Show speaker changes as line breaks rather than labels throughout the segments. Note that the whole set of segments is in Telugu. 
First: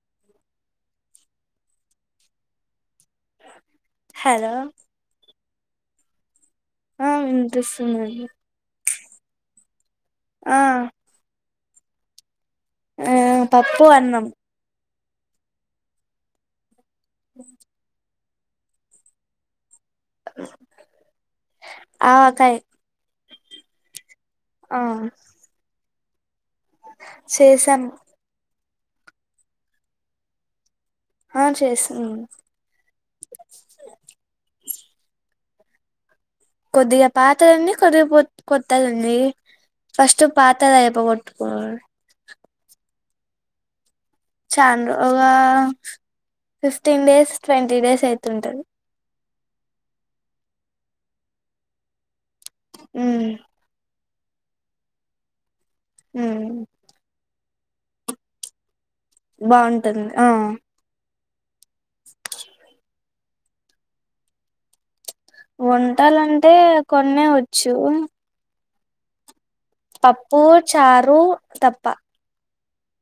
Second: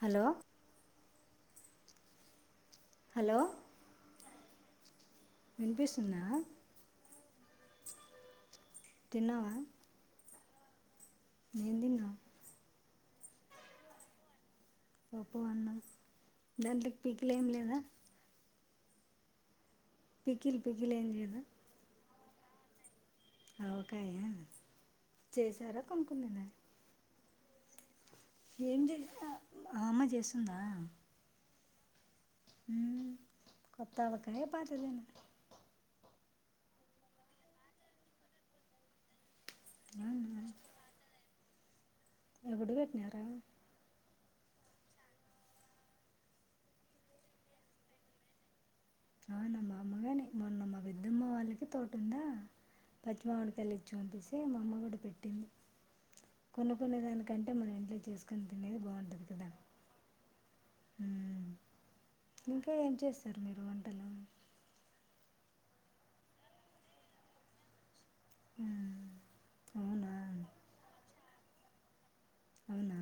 హలో హలో
హలో
వినిపిస్తుందా
ఆ ఇపిస్తుందండి
తిన్నావా
ఆ
ఏం తిన్నావ్
ఆ పప్పు అన్నం
పప్పు అన్నం దాంట్లకి పికిల్ ఏం లేదా పికిల్ పికల్ ఏం లేదా
కై
ఆవకాయ
ఆ
కొనుక్కున్నదా
సేసాను
ఏందే ఆ ఆమ జేస్తుందా
ఆ చేసింద్
మ్మ్ కొత్తావకాయ పాతదేనా
కొద్దిగ పాతదుంది కొద్దిగ కొత్ కొత్తదుంది ఫస్టు పాతదైపో గొట్
ఎబుడు పెట్నారా
చాన్ రో ఒగ ఫిఫ్టీన్ డేస్ ట్వంటీ డేస్ ఐతుంటది
అవునా మాముల్గానే మొన్న మా బెద్దమ్మ వాళ్ళకి తోటుందా.
ఉమ్
పచ్చి మామిడికాయలిచ్చి పంపిస్ తే మా అమ్మగుడ పెట్టింద్
ఉమ్
కొన్ని కొన్ని గని కంటే మన ఇంట్లో చేస్కొని తినేది బాన్
బాంటుంది ఆ
మ్మ్ ఇంకా ఏం చేస్తారు మీరు వంటలు
వంటలంటే కొన్నే వచ్చు
మ్మ్ అవునా
పప్పు చారు తప్ప
అవునా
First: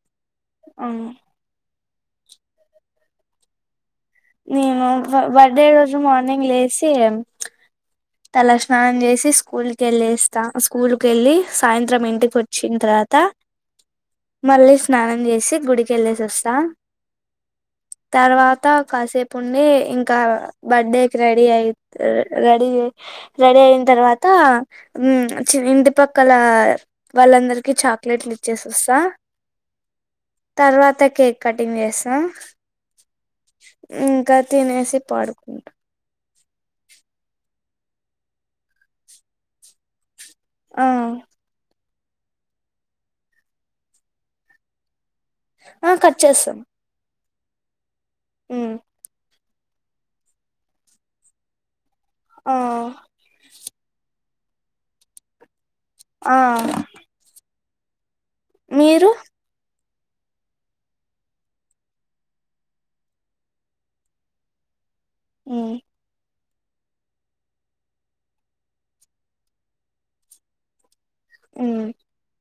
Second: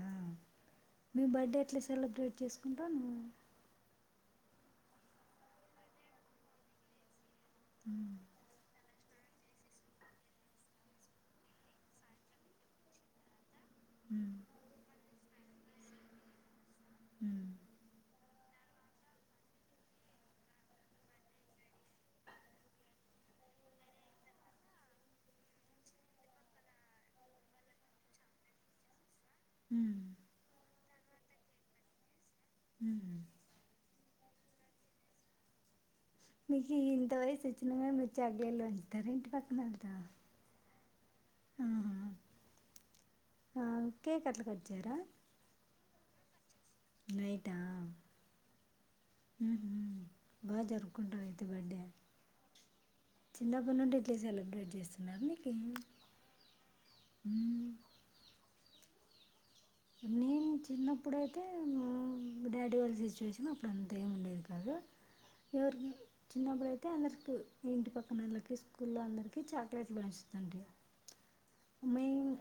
ఆ
మీ బడ్డే ఎట్ల స్ సెలబ్రేట్ చేసుకుంటాను
నేను బ బడ్డే కోసం మానింగ్ లేసి
మ్మ్.
తల స్నానం జేసి స్కూల్కెళ్ళేస్తా స్కూల్ కెళ్ళి సాయంత్రం ఇంటికి వొచ్చిన్ తర్వాత
మ్మ్.
మళ్ళీ స్నానం జే సి గుడికెల్లేసొస్తా
మ్
తర్వాత కాసేపుండి ఇంకా బడ్డే కి రెడీ అయిత్ రె రెడీ జే రెడీ అయిన తర్వాత మ్మ్ చూడ్ ఇంటిపక్కల వాళ్ళందరికి చాక్లెట్లిచ్చేసొస్తా.
మ్మ్
తర్వాత కేక్ కటింగ్ చేస్తా
హ్మ్మ్
క తినేసి పాడుకుంటా
మీకి ఇంత వయసొచ్చిన గాని మీర్ చాక్లెట్లు పంచుతారా ఇంటి పక్కనోళ్త
ఆ
ఆహా ఆ కేకట్ల కట్ జెయ్రా
ఆ కట్ చేశాం
నైటా
మ్మ్
మ్మ్ హు బా జరుపుకుంటావైతే బడ్డే
ఆ
చిన్నప్పుడ్ నుండి ఇట్లే సెలబ్రేట్ చేస్తున్నా మీకి
ఆ మీరు
నేను చిన్నప్పుడైతే మా డాడీ వాళ్ళ సిచ్యువేషన్ అప్పుడు అంతా ఏమి ఉండేది కాదు [inaudible]
ఉమ్,
జరిగి చిన్నప్పుడుతే అందరికి ఇంటి పక్కన వాళ్ళకి స్కూల్లో అందరికీ చాక్లెట్లు పెడుంచతుండడి.
ఉమ్,
మ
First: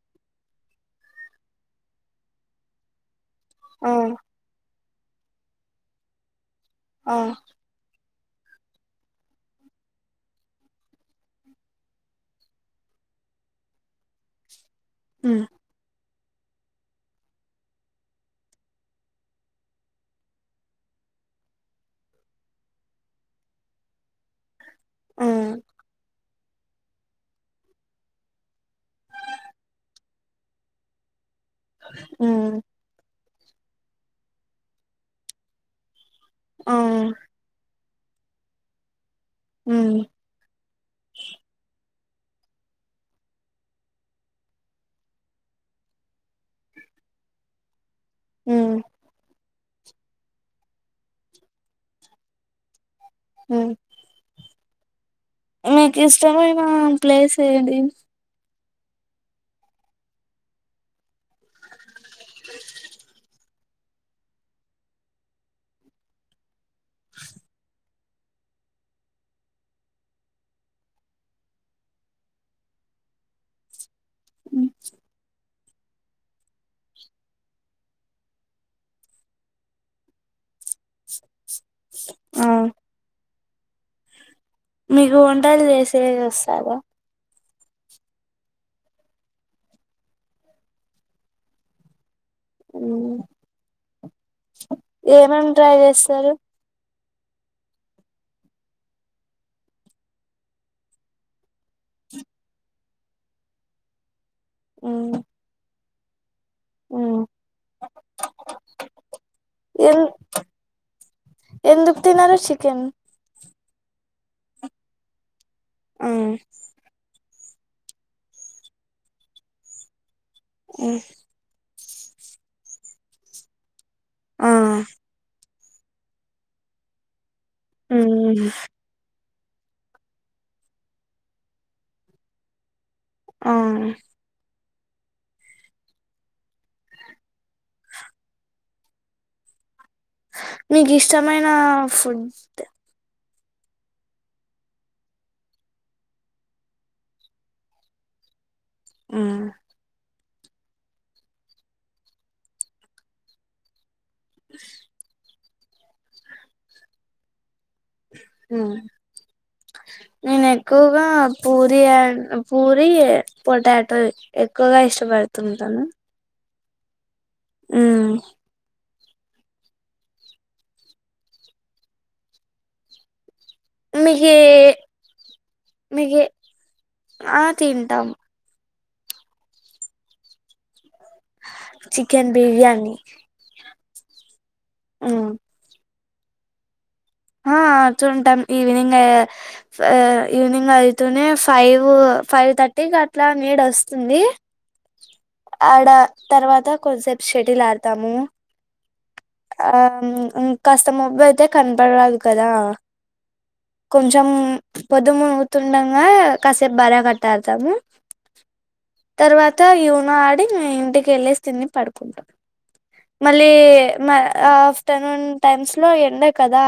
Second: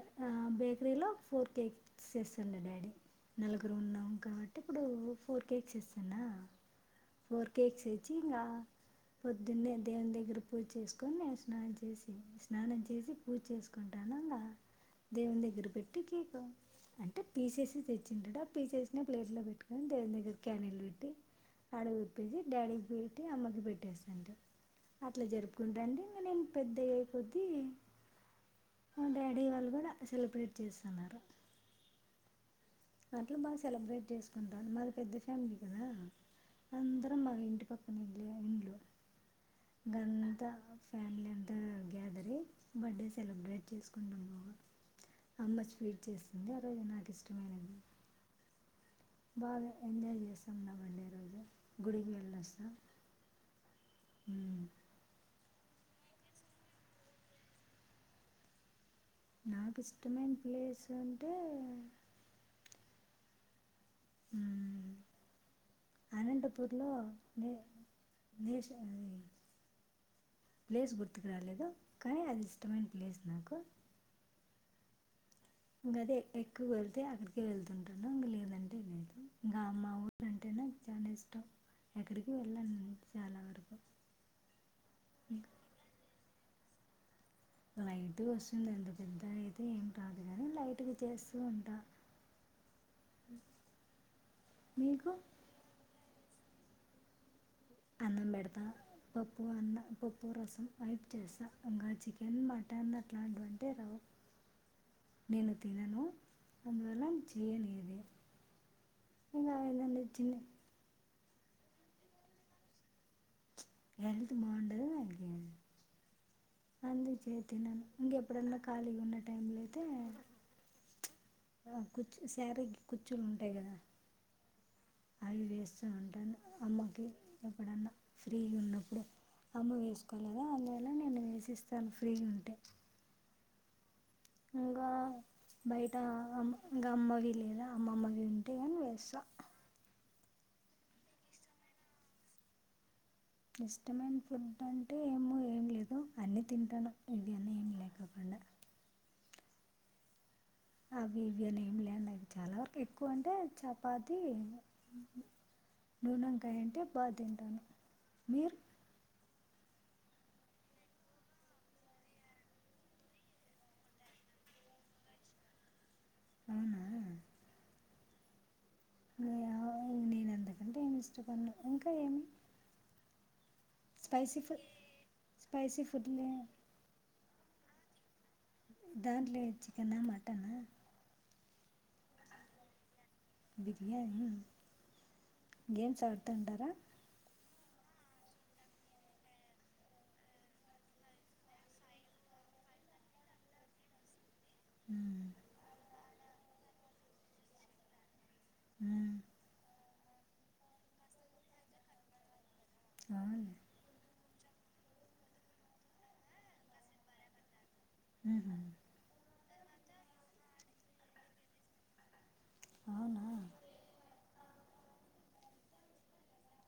[inaudible] బేకరీలో ఫోర్ కేక్ సస్ల్ల డాడీ నలుగురు
ఆ
ఉన్నాం కాబట్టి [inaudible] ఇప్పుడు ఫోర్ కేక్స్ చేస్తానా
ఆ
కేక్ స ముంచియంగా పొద్దున్నే దేవుని దగ్గర పూజ చేసుకొని. స్నానం చేసి స్నానం చేసి పూజ చేసుకుంటా. ఇంగ
ఉమ్
దేవున్ దగ్గర పెట్టి [inaudible] అంటే పీసేసి తెచ్చింటాడు. ఆ పీసేసిన ప్లేట్లో పెట్టుకొని దేని దగ్గర క్యానీలు పెట్టి ఆడవి విప్పేసి డాడీకి పెట్టి అమ్మకి పెట్టేస్తాంటి. అట్లా
ఉమ్
జరుపుకుంటా అండి ఇ నేను పెద్ద అయిపోది. మా డాడీ వాళ్ళు కూడా సెలబ్రేట్ చేస్తున్నారు.
ఆ
అట్లా బాగా సెలబ్రేట్ చేసుకుంటారుారు. మాది పెద్ద ఫ్యామిలీ కదా.
ఆ
అందరం మా ఇంటి పక్క
ఉమ్
గంత ఫ్యాన్లంట గ్యాదరింగ్ బర్డే సెలబ్రేట్ చేసుకుంటాం. బాగా అమ్మ స్వీట్ చేస్తుంది ఆ రోజు నాకు ఇష్టమైనది.
ఉమ్
బాగా ఎంజాయ్ చేస్తాం నా బర్డే రోజు గుడికి వెలొస్తాం.
ఉమ్ మీకు ఇష్టమైన ప్లేస్ ఏది
నాకు ఇష్టమైన ప్లేస్ అంటే
[inaudible]
అనంతపూర్లో నే నేషది ప్లేస్ గుర్తుకు రాలేదు. కానీ అది ఇష్టమైన ప్లేస్ నాకు
ఉమ్
ఇంకా అది ఎక్కువ వెళ్తే అక్కడికే వెళ్తుంటాను. ఇంక లేదంటే లేదు ఇంకా మా ఊరు అంటే నాకు చాలా ఇష్టం. ఎక్కడికి
ఆ
వెళ్ళనండి చాలా ఒ
మీకు వంటలు చేసే వ రావ
లైట్ గా వస్తుంది. ఎంత పెద్ద అయితే ఏం రాదు కాని లైట్ గా చేస్తూ ఉంటా. మీకు
ఏమేమి ట్రై చేస్తారు
అన్నం పెడతా, పప్పు అన్నం పప్పు రసం వైపు చేస్తా, ఇంకా చికెన్ మటన్ అట్లాంటివంటే రావు. నేను తినను అందువల్ల చేయన్ ఏది ఇంకా ఎలా ఉన్న చిన్న
ఏందుకు తినరు చికెన్
హెల్త్ బాగుండదు అంద్కని
ఆ
అందుచేత్ తినను ఇంక ఎప్పుడన్నా ఖాళీగా ఉన్న టైంలో అయితే
ఉమ్
ఆ కుచ్చు శారీకి కుచ్చులు ఉంటాయి కదా
అ
నేన్ వేస్తూ ఉంటాను అమ్మకి ఎప్పుడన్నా
ఉమ్
ఫ్రీగా ఉన్నప్పుడు అమ్మ వేసుకోలేదా అందువల్ల నేను వేసిస్తాను ఫ్రీగా ఉంటే
ఆ
ఇంకా బయట అమ్మ ఇంకా అమ్మవి లేదా అమ్మమ్మవి ఉంటే గానీ వేస్తా
నీకు ఇష్టమైనా ఫుడ్
ఇష్టమైన ఫుడ్ అంటే ఏమో ఏం లేదు అన్నీ తింటాను ఇది అన్నీ ఏమిలేకోకుండ
ఆ
అవి ఇవి అని ఏమి లేన్డై అవి చాలా వరకు ఎక్కువ అంటే చపాతీ నూనొంకాయ అంటే బా తింటాను మీరు
హ్మ్ నేను ఎక్కువగా పూరి అండ్ పూరి పొటాటో ఎక్కువగా ఇష్టపడుతూ ఉంటాను
అవునా
హ్మ్
ఏవో నేన్ ఇంతకంటే ఏమి ఇష్టపడను ఇంకా ఏమి
మీకు
స్పైసి ఫు
ఏ
స్పైసి ఫుడ్
మీకే
లే
ఆ తింటాము
దాంట్లో ఏంటి చికెనా మటనా
చికెన్ బిర్యానీ
బిర్యానీ
ఆ
ఏం చద్వుతూ ఉంటారా
ఆ ఆడుతున్టాం ఈవినింగ్ ఆ ఈవినింగ్ అయితూనే ఫైవ్ ఫైవ్ థర్టీకి అట్లా నీడ వస్తుంది
మ్మ్.
ఆడ తర్వాత కొదిసేపు షేటిల్ ఆడతాము
మ్మ్.
ఆ ము ఇంకాస్త మబ్బు అయితే కనపడరాదు కదా
ఆడ్లే
కొంచెం పొద్దుమూగుతుండంగా కాసేపు భార్య భర్త ఆడతాము
మ్మ్ హు
తా ఈవినో ఆడి ఇంటికెళ్ళేసి తిని పడుకుంటాం
అవునా
మళ్ళీ ఆ ఆఫ్టర్నూన్ టైమ్స్ లో ఎండే కదా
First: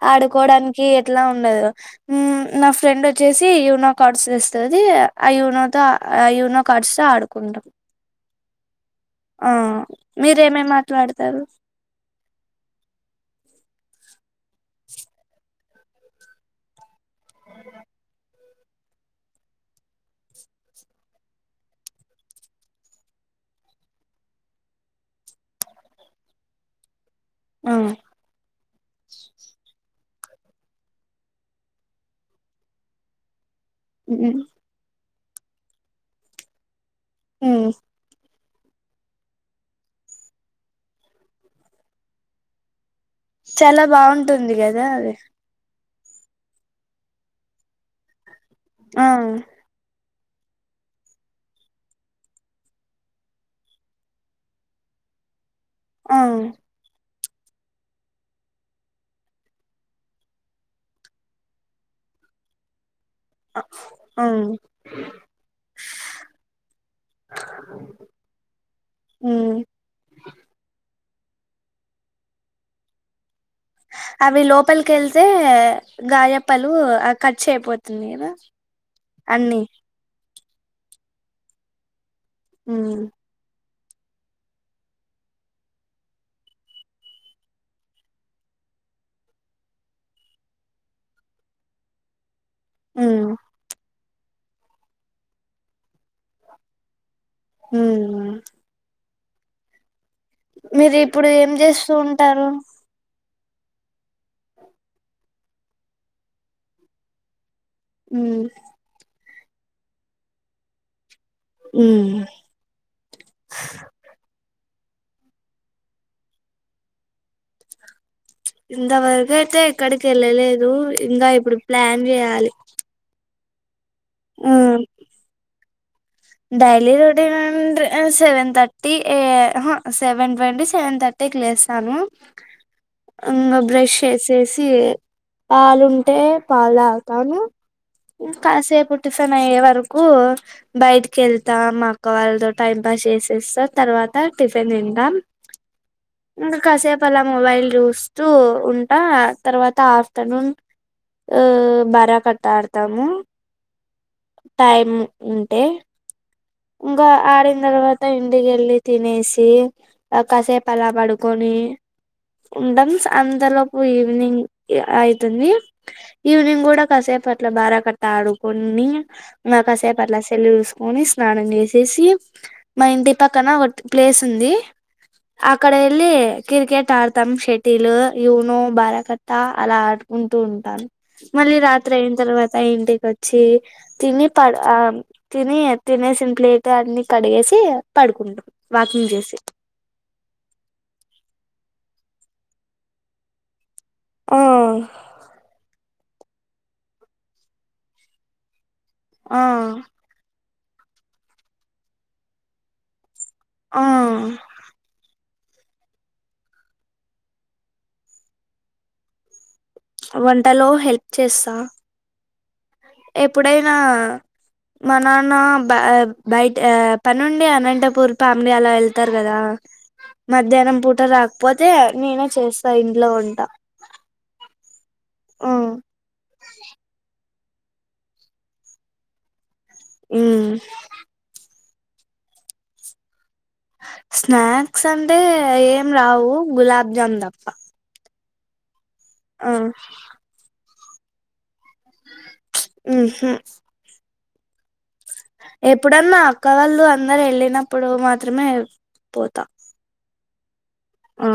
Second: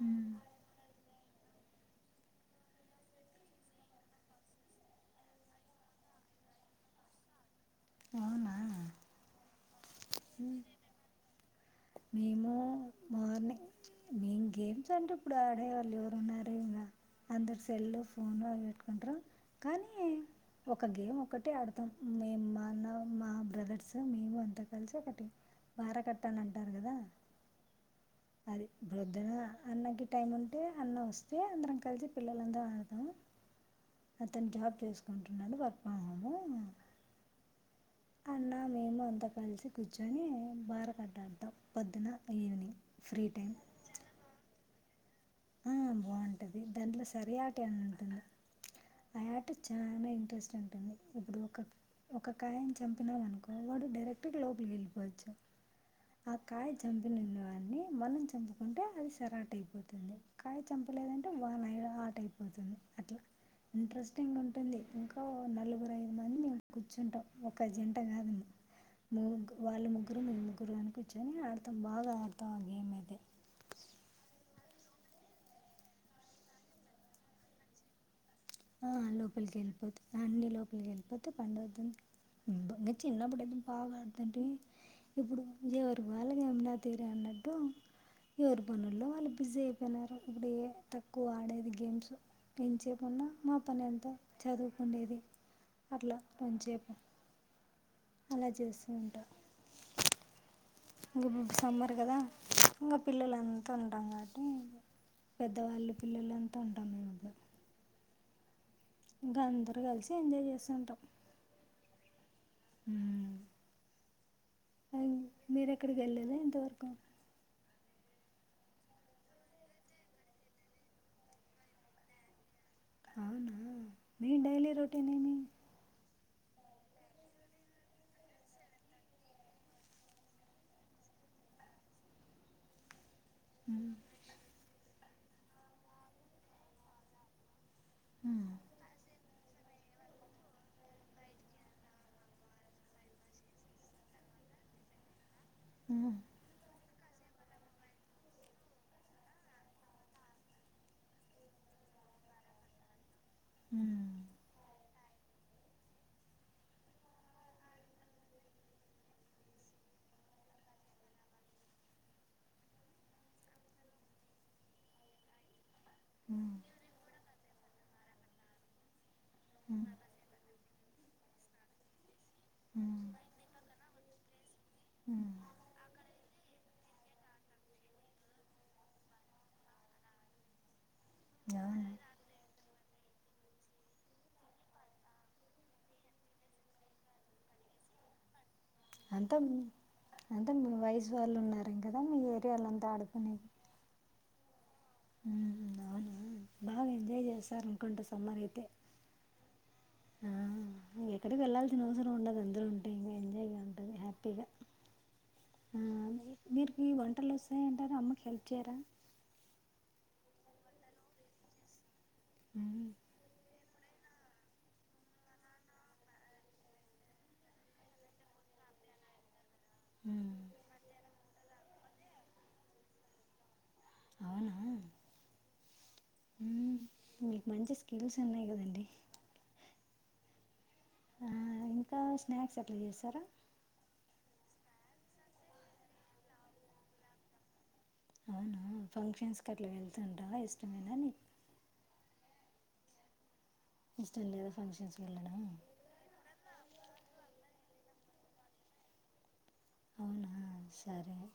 మ్మ్.
ఆడుకోవడానికి ఎట్లా ఉండదు నా ఫ్రెండ్ వచ్చేసీ యునో కార్డ్స్ ఇస్తదీ ఆ యూనో తో ఆ యూనో కార్డ్స్ తో ఆడుకుంటాం
అవునా
ఆ మీరేమేమి ఆట్లాడతారు
మేము మార్నింగ్ మేము గేమ్స్ అంటే ఇప్పుడు ఆడేవాళ్ళు ఎవరు ఉన్నారు ఇంకా అందరు సెల్ ఫోన్ అవి పెట్టుకుంటారు కానీ ఒక గేమ్ ఒకటిపి ఆడతాం మేము మాన్న మా బ్రదర్స్ మేము అంతా కలిసి ఒకటి బార కట్టాలంటే
ఆ
అది బ్రోద్దున అన్నకి టైం ఉంటే అన్న వస్తే అందరం కలిసి పిల్లలందరూ ఆడతాం అతను
ఉమ్
జాబ్ చేస్ [unintelligible]
ఎస్
అన్న మేము అంతా కలిసి కూర్చొని బార కట్టాడుతాం పొద్దున ఈవినింగ్ ఫ్రీ టైం
చాలా బాగుంటుంది గదా దాదే
ఆ బాగుంటది దాంట్లో సరి ఆట ఏమి ఉంటుంది
ఆ
అయాట చాన ఇంట్రెస్ట్ ఉంటుంది ఇప్పుడు ఒక ఒక కాయని చంపినామనుకో వాడు డైరెక్ట్గా లోపలి వెళ్ళిపోవచ్చు ఆ కాయ చంపిన వాడిని మనం చంపుకుంటే అది సరాట్ అయిపోతుంది కాయ చంపలేదంటే వానై ఆట అయిపోతుంది అట్లా
ఆ
ఇంట్రెస్టింగ్ ఉంటుంది ఇంకా నలుగురు ఐదు మంది మేము కూర్చుంటాం ఒక జంట కాదండి
ఉమ్
ముగ్గురు వాళ్ళ ముగ్గురు మేం ముగ్గురు అని కూర్చ కూర్చొని ఆడతాం బాగా ఆడతాం ఆ గేమ్ అయితే
అవి లోపలికి వెళ్తే గాయప్పలు కట్ చేయపోతుంది కద
ఆ లోపలికి వెళ్ళిపోతుంది అన్ని లోపలికి వెళ్లిపోతే పండవుతుంది బ ఇంగ
ఉమ్
చిన్నప్పుడైతే బా బాగా ఆడుతుంటే ఇప్పుడు ఎవరు వాళ్ళకి యమున తీరె అన్నట్టు ఎవరి పనుల్లో వాళ్ళు బిజీ అయిపోయినారు ఇప్పుడు ఏ తక్కువ ఆడేది గేమ్స్
ఉమ్
ఎంచేపున్న పని ఎంతో చదువుకుండేది అట్లా కొంచేపు
ఉమ్
అల చేస్తూ ఉంటా
మీరు ఇప్పుడు ఏం చేస్తూ
సమ్మర్ కదా
ఉంటారు
ఇంక పిల్లలంతా ఉంటాం కాబట్టి పెద్దవాళ్లు పిల్లలంతా ఉంటాము ఇంట్లొ
ఉ
ఇంక అందరు కలిసి ఎంజాయ్ చేస్తు ఉంటాం
ఊ
ఉ మీరు ఎక్కడికి వెళ్ళేదా ఇంతవరకు
ఇంతవరకు అయితే ఎక్కడికి వెళ్ళలేదు ఇంగ ఇప్పుడు ప్లాన్ చేయాలి
అవునా మీ డైలీ
ఉమ్
రొటీన్ ఏమి
డైలీ రొటీన్ అంట సెవెన్ థర్టీ ఏ ఉహు సెవెన్ ట్వంటీ సెవెన్ థర్టీకి లేస్తాను ఇంగ బ్రష్
మ్మ్.
చేసేసి పాలుంటే పాలు తాగుతాను
మ్మ్.
కాసేపు టిఫెన్ అయ్యేవర్ రుకూ బయట్ కెళ్తాం మా అక్క వాళ్ళతో టైం పాస్ చేసేస్తా తర్వాత టిఫిన్ తింటాం
మ్మ్.
ఇంగ కాసేప్ అలా మొబైల్ చూస్తూ ఉంటా తర్వాత ఆఫ్టర్నూన్ బారకట్ట ఆడతాము
ఉహ్
టైం ఉంటె ఇంకా ఆడిన తర్వాత ఇంటికి వెళ్ళి తినేసి కాసేపు అలా పడుకొని ఉంటాం అంతలోపు ఈవినింగ్ అయ్తుంది
మ్మ్.
ఈవ్నింగ్ కూడా కాసేపట్ ఇట్లా బారా కట్టా ఆడుకోనీ మ
మ్మ్.
కాసేపు అట్ల సెల్లు చూస్ పోనిస్ స్నానం చేసేసి మాఇంటి
మ్మ్.
పక్కన ఒద్ ప్లేసుంది
మ్మ్.
అక్కడఎల్లి కిర్కెట్ ఆడతాం షటిల్ యూనో బారకత్తా అలా ఆడుకుంటూ ఉంటాం మళ్ళీ
అవును
రాత్రి అయిన తర్వాత ఇంటిక్ వచ్చి తిని పడు తిని తినేసిన ప్లేట్ అన్ని కడిగేసి పడుకుంటం
అంతం అంత మీ వయసు వాళ్ళు ఉన్నారు ఇక్కడ మీ ఏరియాలో ఉంటా అడుకునే
ఆ
ఆమ్ అవునా బాగా ఎంజాయ్ చేశారు అనుకుంట సమ్మర్ అయితే
ఆ
ఆ ఎక్కడికి వెళ్ళాల్సిన అవసరం ఉండదు అందరు ఉంటేనే
ఆ
మీరుకి వంటలు వస్తాయి అంటాగా అమ్మకి హెల్ప్ చేయరా
వంటలో హెల్ప్ చేస్తా
మ్మ్.
ఎప్పుడైనా మా నాన్న బ బయట పనుండి అనంతపూర్ ఫ్యామిలీ అలా వెళ్తారు కదా
హ్మ్.
మధ్యాహ్నం పూట రా పోతే నేనే చేస్తా ఇంట్లో వంట
అవునా మీకు మంచి స్కిల్స్ ఉన్నాయి కదండి
ఉమ్
ఆ ఇంకా స్నాక్స్ ఎట్లా చేస్తారా
స్నాక్స్ అంటే ఏం రావు గులాబ్ జామున్ తప్ప
అవునా ఫంక్షన్స్
ఆ
కట్లా వెళ్తుంటావా ఇష్టమేనా నీకు?
ఉ హు
ఇష్టం లేదా ఫంక్షన్స్ వెళ్ళ
ఎప్పుడన్నా అక్క వాళ్ళు అందరు వెళ్ళినప్పుడు మాత్రమే పోతా
అవునా? సరే.
ఆ